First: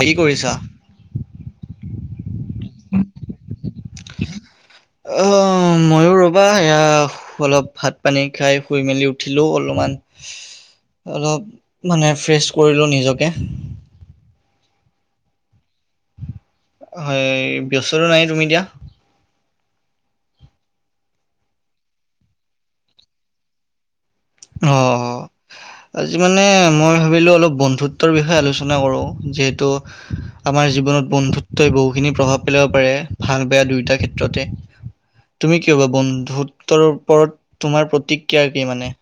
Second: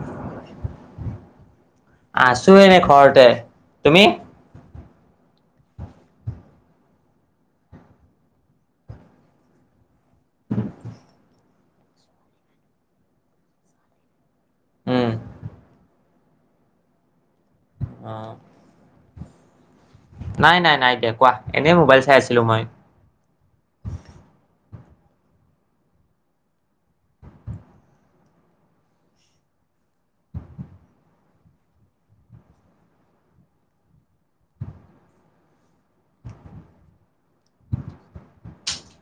কি কৰিছা? আছো এনে ঘৰতে, তুমি? অঁ, ময়ো ৰ'বা সেয়া- অলপ ভাত পানী খাই শুই মেলি উঠিলো, অলপমান- অলপ মানে ফ্ৰেছ কৰিলো নিজকে। উম। হয়, ব্যস্তটো অ নাই তুমি এতিয়া? নাই, নাই, নাই, দিয়া কোৱা? এনেই মোবাইল চাই আছিলো মই। অঁ। আজি মানে মই ভাবিলোঁ অলপ বন্ধুত্বৰ বিষয়ে আলোচনা কৰোঁ। যিহেতু- আমাৰ জীৱনত বন্ধুত্বই বহুখিনি প্ৰভাৱ পেলাব পাৰে ভাল, বেয়া দুয়োটা ক্ষেত্ৰতে। তুমি কি ভবা, বন্ধুত্বৰ ওপৰত তোমাৰ প্ৰতিক্ৰিয়া কি মানে?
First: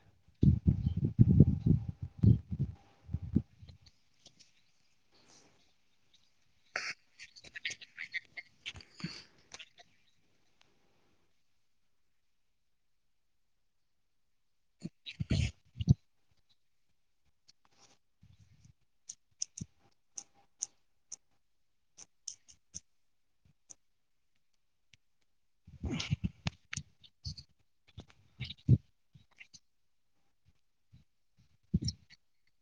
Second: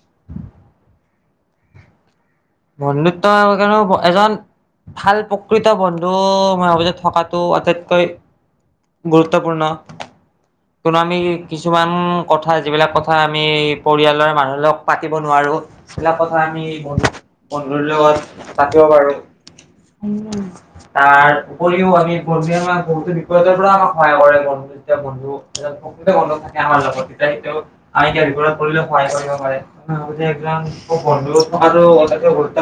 বন্ধুত্ব কোনো এজন- ভাল প্ৰকৃত বন্ধু মই ভাবো যেন থকাটো আটাইতকৈ- গুৰুত্বপূৰ্ণ। কোনো আমি কিছুমান কথা যিবিলাক কথা আমি পৰিয়ালৰ মানুহবিলাক- পাতিব নোৱাৰো, সেইবিলাক কথা আমি বন্ধু বন্ধুৰ লগত পাতিব পাৰোঁ। উম। তাৰ উপৰিও আমি বন্ধুই আমাক বহুতো বিপদৰ পৰা আমাক সহায় কৰে। বন্ধু যেতিয়া বন্ধু- প্ৰকৃত বন্ধু থাকে আমাৰ লগত, তেতিয়া সিহঁতেও আমি কিবা বিপদত পৰিলেও সহায় কৰিব পাৰে। মই ভাবো যে এজন বন্ধু থকাটো অতিকৈ গুৰুত্বপূৰ্ণ।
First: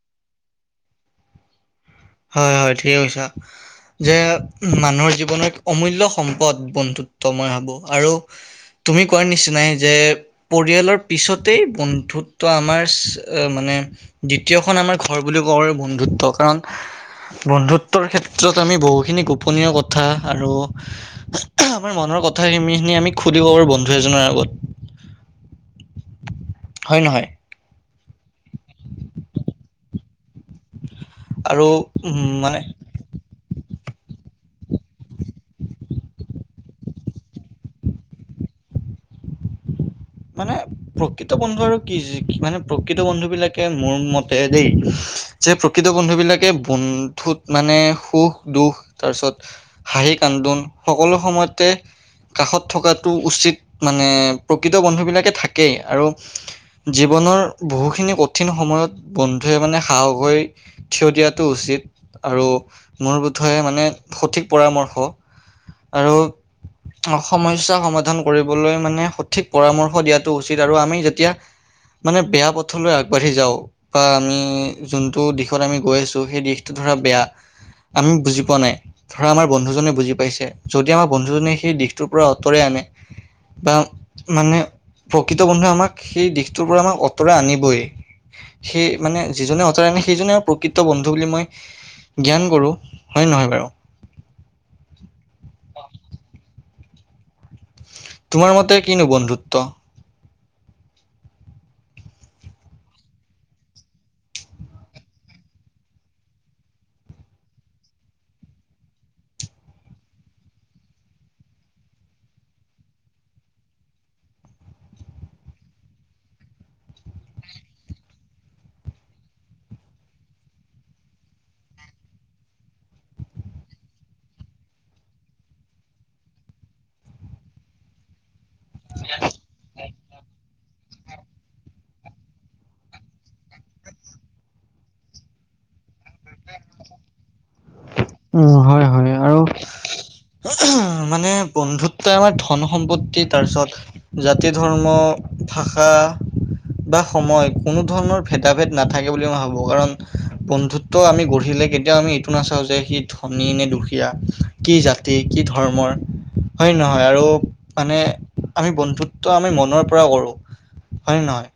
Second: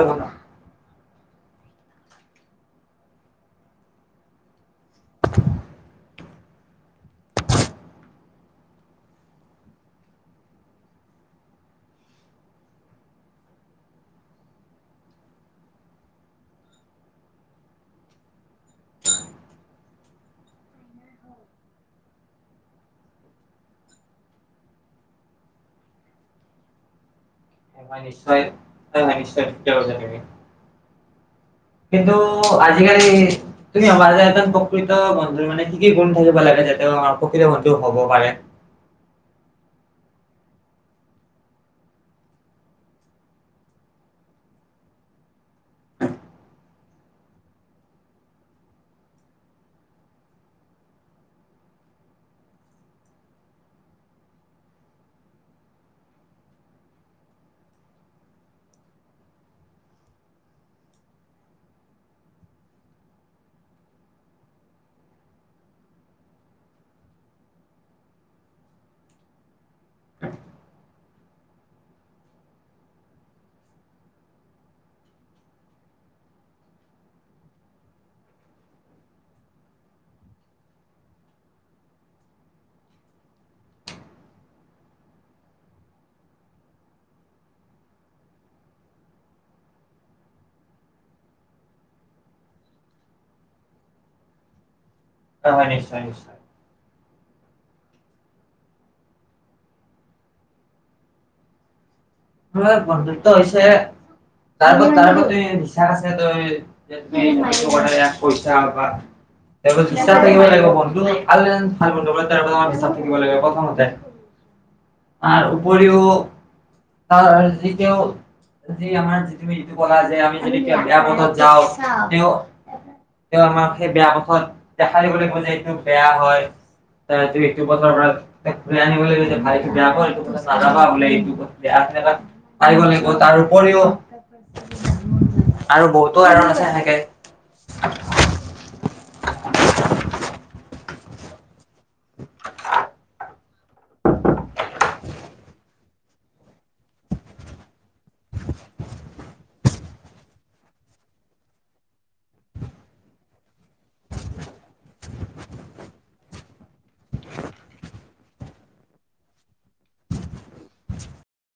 হয়, হয়, ঠিকে কৈছা। যে মানুহৰ জীৱনত অমূল্য সম্পদ বন্ধুত্ব মই ভাবোঁ আৰু- তুমি কোৱাৰ নিচিনাই যে- পৰিয়ালৰ পিছতেই বন্ধুত্ব আমাৰ [unintelligible] মানে দ্বিতীয়খন আমাৰ ঘৰ বুলি ক'ব পাৰি বন্ধুত্ব কাৰণ বন্ধুত্বৰ ক্ষেত্ৰত আমি বহুখিনি গোপনীয় কথা আৰু আমাৰ মনৰ কথাখিনি খিনি আমি সুধিব পাৰো বন্ধু এজনৰ আগত হয় নহয় নিশ্চয় নিশ্চয় [unintelligible] আৰু কিন্তু উম মানে আজিকালি তুমি আমাৰ এ এজন প্ৰকৃত বন্ধু মানে কি কি গুণ থাকিব লাগে যাতে আমাৰ প্ৰকৃত বন্ধু হব পাৰে মানে প্ৰকৃত বন্ধু আৰু কি মানে প্ৰকৃত বন্ধু বিলাকে মোৰ মতে দেই যে প্ৰকৃত বন্ধু বিলাকে বন্ধুত মানে সুখ দুখ তাৰপিছত হাঁহি কান্দোন সকলো সময়তে কাষত থকাটো উচিত মানে প্ৰকৃত বন্ধু বিলাকে থাকেই আৰু জীৱনৰ বহুখিনি কঠিন সময়ত বন্ধুৱে মানে সাহস হৈ থিয় দিয়াটো উচিত আৰু মোৰ বোধহয়ে মানে সঠিক পৰামৰ্শ আৰু সমস্যা সমাধান কৰিবলৈ মানে ঠিক পৰামৰ্শ দিয়াটো উচিত আৰু আমি যেতিয়া মানে বেয়া পথলৈ আগবাঢ়ি যাওঁ বা আমি যোনটো দিশত আমি গৈ আছো সেই দিশটো ধৰা বেয়া আমি বুজি পোৱা নাই ধৰা আমাৰ বন্ধুজনে বুজি পাইছে যদি আমাৰ বন্ধুজনে সেই দিশটোৰ পৰা অতৰাই আনে বাওঁ মানে প্ৰকৃত বন্ধুৱে আমাক সেই দিশটোৰ পৰা আমাক অতৰাই আনিবই সেই মানে যিজনে অঁতৰাই আনে সেইজনেই আৰু প্ৰকৃত বন্ধু বুলি মই জ্ঞান গঢ়ো হয় নহয় বাৰু হয় হয় নিশ্চয় নিশ্চয় তোমাৰ মতে কিনো বন্ধুত্ব এ বন্ধুত্ব হৈছেহে তাৰ আগত তাৰ আগত এই বিশ্বাস আছে তই তুমি মালটো বনালে পইচা পাবা হিচাপ থাকিব লাগিব বন্ধু আৰু ভাল বন্ধু বান্ধৱ তাৰ আ হিচাপ থাকিব লাগিব প্ৰথমতে [inaudible] তাৰ উপৰিও তাৰ যি তেওঁৰ সেই আমাৰ যি তুমি যিটো কলা যে আমি যদি কিবা বেয়া পথত যাওঁ তেও তেওঁ আমাক সেই বেয়া পথত দেখা দিবলৈ কয় যে এইটো বেয়া হয় ত ত এইটো পথৰ পৰা ঘুৰাই আনিব লাগ যে ভাই এইটো বেয়া হয় এইটো পথত নাযাবা বোলে এইটো বেয়া থেকা পায় বুলি কয় তাৰ উপৰিও আৰু বহুতো কাৰণ আছে সেনেকে উ হয় হয় আৰু মানে বন্ধু ত্বয় আমাক ধন সম্পত্তি তাৰপিছত জাতি ধৰ্ম ভাষা বা সময় কোনো ধৰণৰ ভেদাভেদ নাথাকে বুলি মই ভাবো কাৰণ বন্ধু তো আমি গঢ়িলে কেতিয়াও আমি এইটো নাচাওঁ যে কি ধনী নে দুখীয়া কি জাতি কি ধৰ্মৰ হয় নহয় আৰু মানে আমি বন্ধুত্ব আমি মনৰ পৰা কৰো হয় নহয়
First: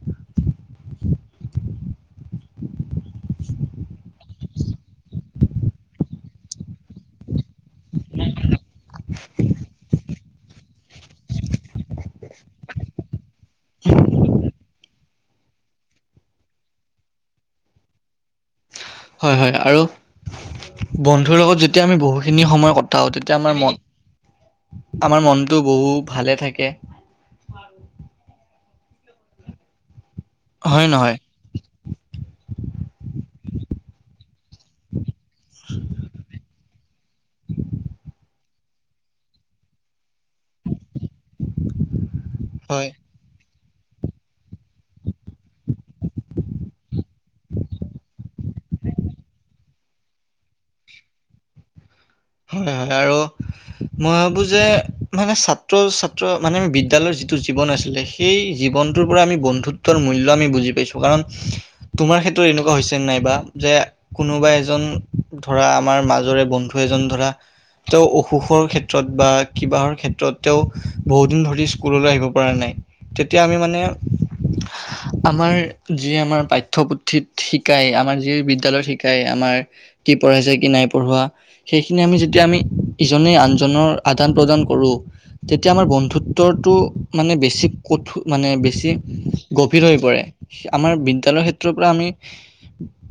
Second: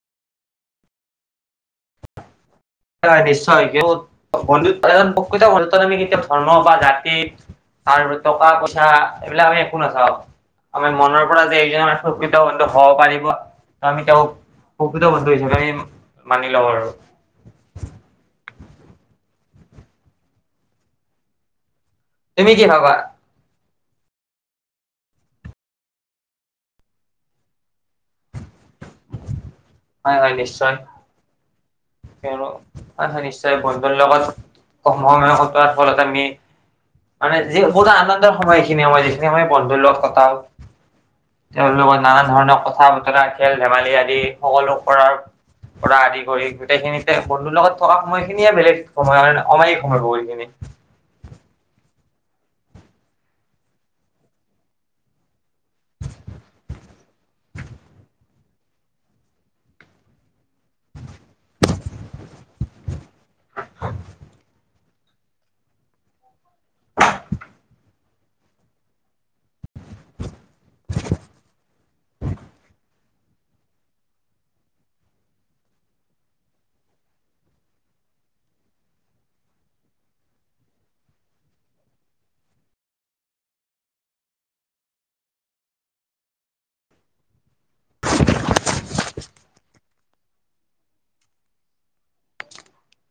হয় নিশ্চয় [unintelligible] বন্ধুত্ব এজন প্ৰকৃত বন্ধুত্বত আমি কেতিয়া ধৰ্ম জাতি আৰু টকা পইচা এইবিলাক আমি একো নাচাওঁ। আমি মনৰ পৰা যে এইজন আমাৰ প্ৰকৃত বন্ধু হব পাৰিব ত আমি তেওঁক প্ৰকৃত বন্ধু হিচাপে আমি মানি লওঁ আৰু। হয় হয় আৰু বন্ধুৰ লগত যেতিয়া আমি বহুতখিনি তুমি কি সময় ভাবা? কটাও তেতি তিয়া আমাৰ মন, আমাৰ মনটো বহু ভালে থাকে। হয় হয় নিশ্চ হয় নহয়? কিয়নো হয় হয় নিশ্চয় বন্ধুৰ লগত কম সময় কটোৱাৰ ফলত আমি মানে যি বহুতো আনন্দৰ সময় এইখিনি সময় যিখিনি সময় বন্ধুৰ লগত কটাও তেওঁৰ লগত নানান ধৰণৰ কথা হয় বতৰা খেল ধেমালি আদি সকলো কৰাৰ হয়। পৰা আদি কৰি সেইখিনিতে বন্ধুৰ লগত থকা সময় খিনিয়ে বেলেগ সময় মানে অমায়িক সময় বহুখিনি। হয় হয় আৰু মই ভাবোঁ যে মানে ছাত্ৰ ছাত্ৰ মানে বিদ্যালয়ৰ যিটো জীৱন আছিলে সেই জীৱনটোৰ পৰা আমি বন্ধুত্বৰ মূল্য আমি বুজি পাইছোঁ, কাৰণ তোমাৰ ক্ষেত্ৰত এনেকুৱা হৈছেনে নাইবা যে কোনোবা এজন ধৰা আমাৰ মাজৰে বন্ধু এজন ধৰা তেওঁ অসুখৰ ক্ষেত্ৰত বা কিবাহৰ ক্ষেত্ৰত তেওঁ বহুত দিন ধৰি স্কুললৈ আহিব পৰা নাই। তেতিয়া আমি মানে আমাৰ যি আমাৰ পাঠ্যপুথিত শিকায় আমাৰ যি বিদ্যালয়ত শিকায় আমাৰ কি পঢ়াইছে কি নাই পঢ়োৱা, সেইখিনি আমি যেতিয়া আমি ইজনে আনজনৰ আদান প্ৰদান কৰোঁ। তেতিয়া আমাৰ বন্ধুত্বটো মানে বেছি কঠো মানে বেছি গভীৰ হৈ পৰে। আমাৰ বিদ্যালয়ৰ ক্ষেত্ৰৰ পৰা আমি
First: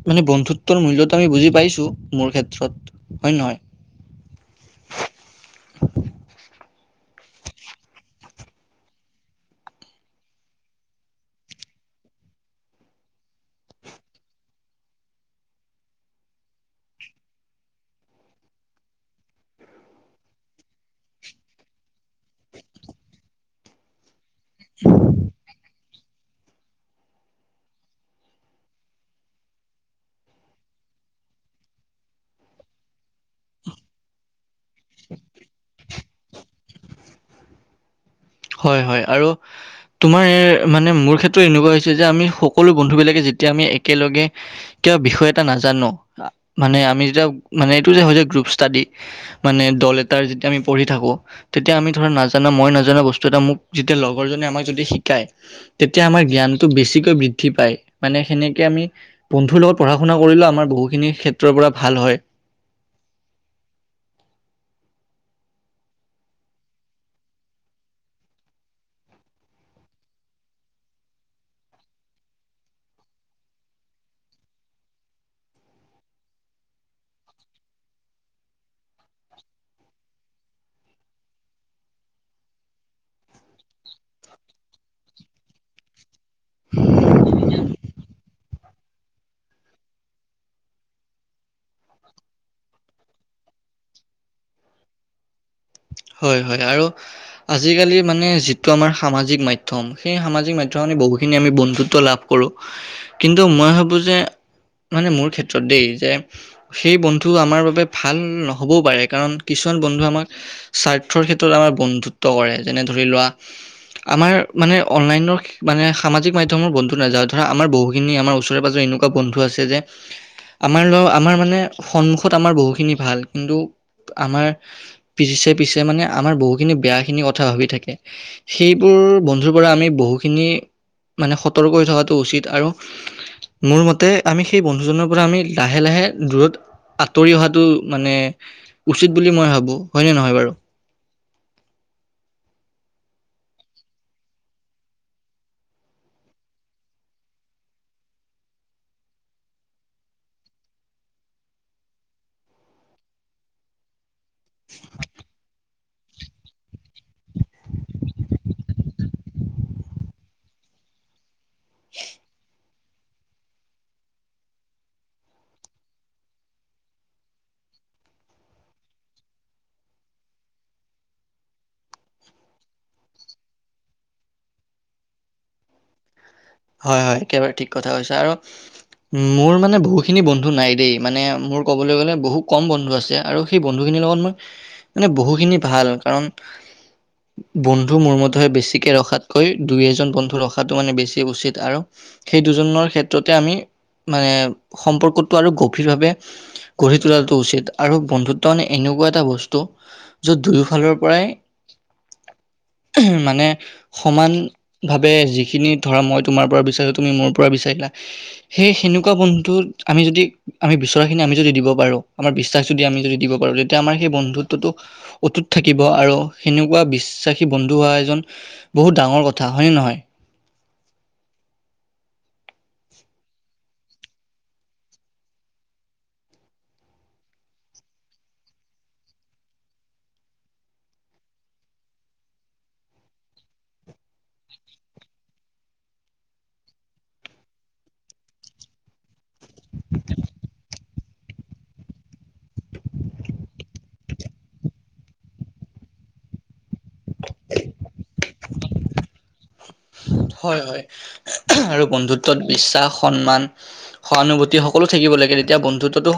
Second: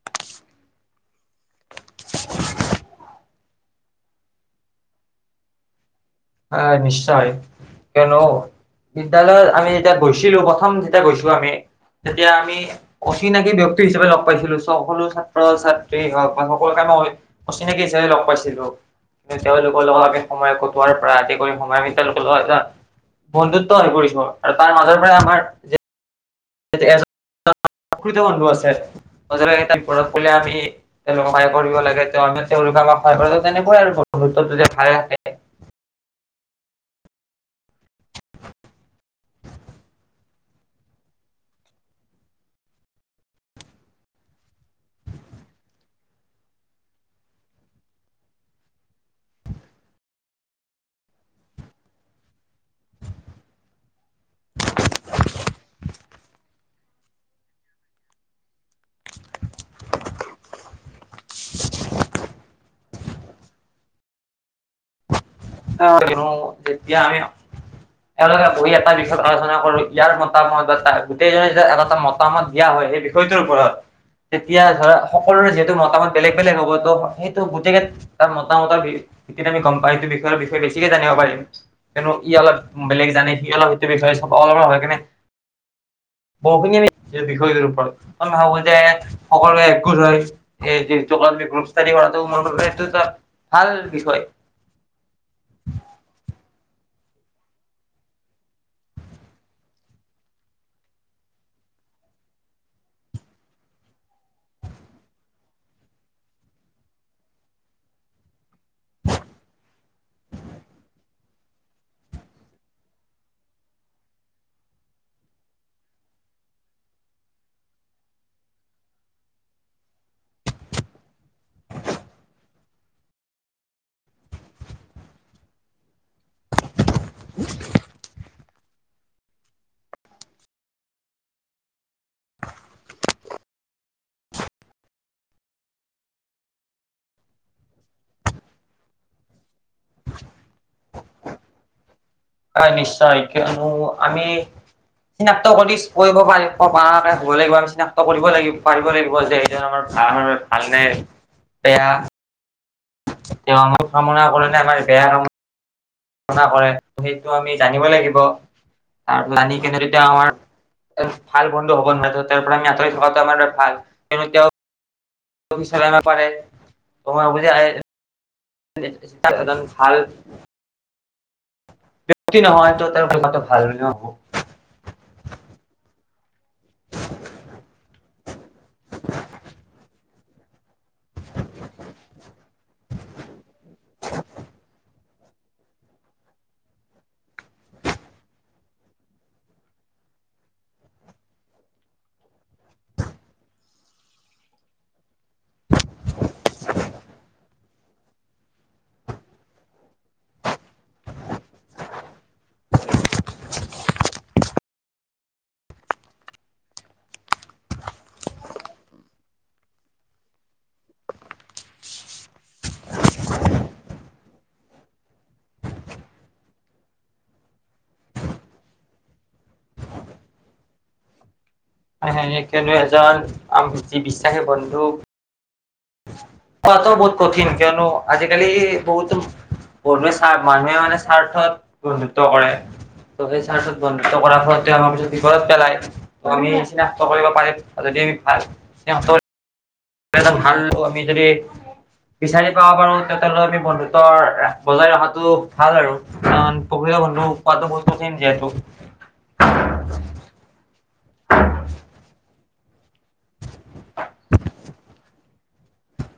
মানে বন্ধুত্ব তৰ মূল্যটো আমি বুজি পাইছোঁ মোৰ ক্ষেত্ৰত, হয় নে নহয়? আহ নিশ্চয়, কিয়নো বিদ্যালয়ত আমি যেতিয়া গৈছিলো প্ৰথম যেতিয়া গৈছো আমি, তেতিয়া আমি অচিনাকি ব্যক্তি হিচাপে লগ পাইছিলো সকলো ছাত্ৰ ছাত্ৰী হওক বা সকলোকে অচিনাকি হিচাপে লগ পাইছিলো কিন্তু তেওঁলোকৰ লগত আগে সময় কটোৱাৰ পৰা আদি কৰি সময় তেওঁলোকে লৈ এতিয়া বন্ধুত্ব হৈ পৰিব আৰু তাৰ মাজৰ পৰা আমাৰ [inaudible] বন্ধু আছে [inaudible] বিপদত পৰিলে আমি তেওঁলোকক সহায় কৰিব লাগে, তেওঁলোকে আমাক সহায় কৰে, তেনেকুৱাই আৰু বন্ধুত [inaudible] হয় হয় আৰু তোমাৰ মানে মোৰ ক্ষেত্ৰত এনেকুৱা হৈছে যে আমি সকলো বন্ধুবিলাকে যেতিয়া আমি একেলগে কিবা বিষয় এটা নাজানো মানে আমি যেতিয়া মানে এইটো যে হয় যে গ্ৰুপ ষ্টাডি মানে দল এটাৰ যেতিয়া আমি পঢ়ি থাকো তেতিয়া আমি ধৰা নাজানা মই নাজানা বস্তু টো এটা মোক যেতিয়া লগৰজনে আমাক যদি শিকায় তেতিয়া আমাৰ জ্ঞানটো বেছিকৈ বৃদ্ধি পায়, মানে সেনেকে আমি বন্ধুৰ লগত পঢ়া শুনা কৰিলেও আমাৰ বহুখিনি ক্ষেত্ৰৰ পৰা ভাল হয়। [inaudible] তেতিয়া আমি এওঁলোকে বহি এটা বিষয়ত আলোচনা কৰো ইয়াৰ মতামত বা গোটেইজনে যে এটা এটা মতামত দিয়া হয় সেই বিষয় ছয়টো ওৰত তেতিয়া ধৰা সকলোৰে যিহেতু মতামত বেলেগ বেলেগ হ'ব ত সেইটো গোটেইকে তাৰ মতামত আমি গম পা এইটো বিষয়ে বেছিকে জানিব পাৰিম। কিন্তু ই অলপ বেলেগ জানে সি অলপ সেইটো বিষয়ে অলপ হৈ কিনে বহুখিনি আমি যি বিষয়টোৰ ওপৰত মই ভাবো যে সকলোৱে একগোট হৈ- সেই কৰাটো কৰাতকে গ্ৰুপ ষ্টাডী কৰাটো এটা ভাল বিষয়। হয়-হয়। আৰু- আজিকালি মানে যিটো আমাৰ সামাজিক মাধ্যম সেই সামাজিক মাধ্যমত বহুখিনি আমি বন্ধুত্ব লাভ কৰোঁ। কিন্তু মই ভাবো যে মানে মোৰ ক্ষেত্ৰত দেই, যে- সেই বন্ধু আমাৰ বাবে ভাল নহ'বও পাৰে, কাৰণ কিছুমান বন্ধু আমাক- স্বাৰ্থৰ ক্ষেত্ৰত আমাৰ বন্ধুত্ব কৰে। যেনে ধৰি লোৱা- আমাৰ মানে অনলাইনৰ মানে সামাজিক মাধ্যমৰ বন্ধু নাযাওঁ, ধৰা আমাৰ বহুখিনি আমাৰ ওচৰে পাজৰে এনেকুৱা- বন্ধু আছে যে- আমাৰ লগ, আমাৰ মানে সন্মুখত আমাৰ বহুখিনি ভাল কিন্তু আমাৰ- পিছে-পিছে মানে আমাৰ বহুখিনি বেয়াখিনি কথা ভাবি থাকে। সেইবোৰ বন্ধুৰ পৰা আমি বহুখিনি মানে সতৰ্ক হৈ থকাটো উচিত আৰু- মোৰ মতে আমি সেই বন্ধুজনৰ পৰা আমি লাহে-লাহে দূৰত- আঁতৰি অহাটো মানে উচিত বুলি মই ভাবো, হয় নে নহয় বাৰু? হয়, নিশ্চয়। কিয়নো আমি- চিনাক্ত কৰি কৰিব পাৰিব হ'ব লাগিব, আমি চিনাক্ত কৰিব লাগিব, পাৰিব লাগিব যে- যে আমাৰ ভা-ভাল নে বেয়া। তেওঁ আমাৰ কামনা ক'ৰে নে আমাৰ বেয়া কাম- না কৰে, সেইটো আমি জানিব লাগিব। তাৰ জানি কিনে তেতিয়া আমাৰ- ভাল বন্ধু হ'ব নোৱাৰে তো তাৰ পৰা আমি আঁতৰি থকাটো আমাৰ বাবে ভাল। কিন্তু তেওঁ- [unintelligible] একদম ভাল- ক্ষতি নহয় তো তেওঁৰ থকাটো ভাল ন'। হয়-হয়, একেবাৰে ঠিক কথা কৈছা। আৰু মোৰ মানে বহুত- সেইখিনি বন্ধু নাই দেই, মানে মোৰ ক'বলৈ গ'লে বহুত কম বন্ধু আছে আৰু সেই বন্ধু খিনিৰ লগত মোৰ- মানে বহুখিনি ভাল। কাৰণ- বন্ধু মোৰ মতে বেছিকে ৰখাতকৈ দুই এজন বন্ধু ৰখাটো মানে বেছিয়ে উচিত। আৰু সেই দুজনৰ ক্ষেত্ৰতে আমি মানে সম্পৰ্কটো আৰু গভীৰভাৱে- গঢ়ি তোলাটো উচিত। আৰু বন্ধুত্ব মানে এনেকুৱা এটা বস্তু- য'ত দুয়োফালৰ পৰাই- মানে সমান ভাৱে যিখিনি ধৰা মই- তোমাৰ পৰা বিচাৰিলা, তুমি মোৰ পৰা বিচাৰিলা। সেই সেনেকুৱা বন্ধু আমি যদি- আমি বিচৰাখিনি আমি যদি দিব পাৰো, আমাৰ বিশ্বাস যদি আমি যদি দিব পাৰো, তেতিয়া আমাৰ বন্ধুত্বটো- অটুত থাকিব আৰু সেনেকুৱা বিশ্বাসী বন্ধু হোৱা এজন- বহুত ডাঙৰ কথা হয় নে নহয়। সেই কিয়নো এজন আমি বিশ্বাসী বন্ধু কোৱাটো বহুত কঠিন, কিয়নো আজিকালি বহুত বহুতে স্বাৰ্থ মানুহে মানে স্বাৰ্থত বন্ধুত্ব কৰে। ত' সেই স্বাৰ্থত যদি বন্ধুত্ব কৰাৰ ফলত আমাক যদি বিপদত পেলায়। ত' আমি চিনাক্ত কৰিব পাৰিম, আৰু যদি আমি ভাল চিনাক্ত- কৰি ভাল আমি যদি- বিচাৰি পাব পাৰো তেন্তে লৈ আমি বন্ধুত্ব বজাই ৰখাটো ভাল আৰু। কাৰণ প্ৰকৃত বন্ধ পোৱাটো বহুত কঠিন যিহেতু। হয়, হয়, আৰু বন্ধুত বিশ্বাস, সন্মান সহানুভূতি সকলো থাকিব লাগে, তেতিয়া বন্ধুত্বো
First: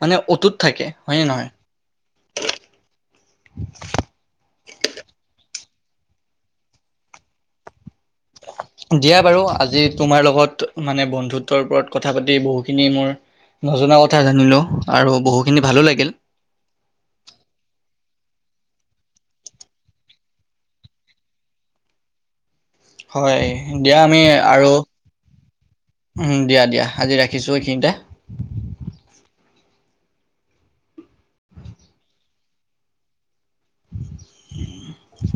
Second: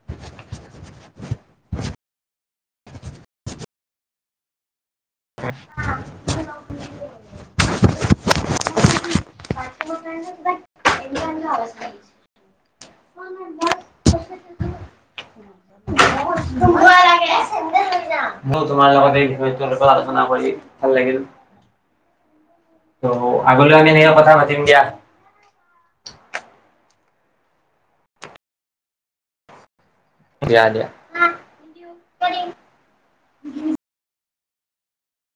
মানে অতুত থাকে হয় নে নহয়? [inaudible] [unintelligible] দিয়া বাৰু আজি তোমাৰ লগত মানে বন্ধুত্ব ৰ ওপৰত কথা পাতি বহুখিনি মোৰ নজনা কথা জানিলোঁ আৰু বহুখিনি ভালো লাগিল। [unintelligible] মোৰ তোমাৰ লগত এই বিষয়টোৰ লগত আলোচনা কৰি ভাল লাগিল। ত' হয়, আগলৈও দিয়া এনেকে আমি কথা পাতিম আৰু দিয়া। দিয়া দিয়া আজি ৰাখিছোঁ এইখিনিতে। দিয়া দিয়া। [inaudible]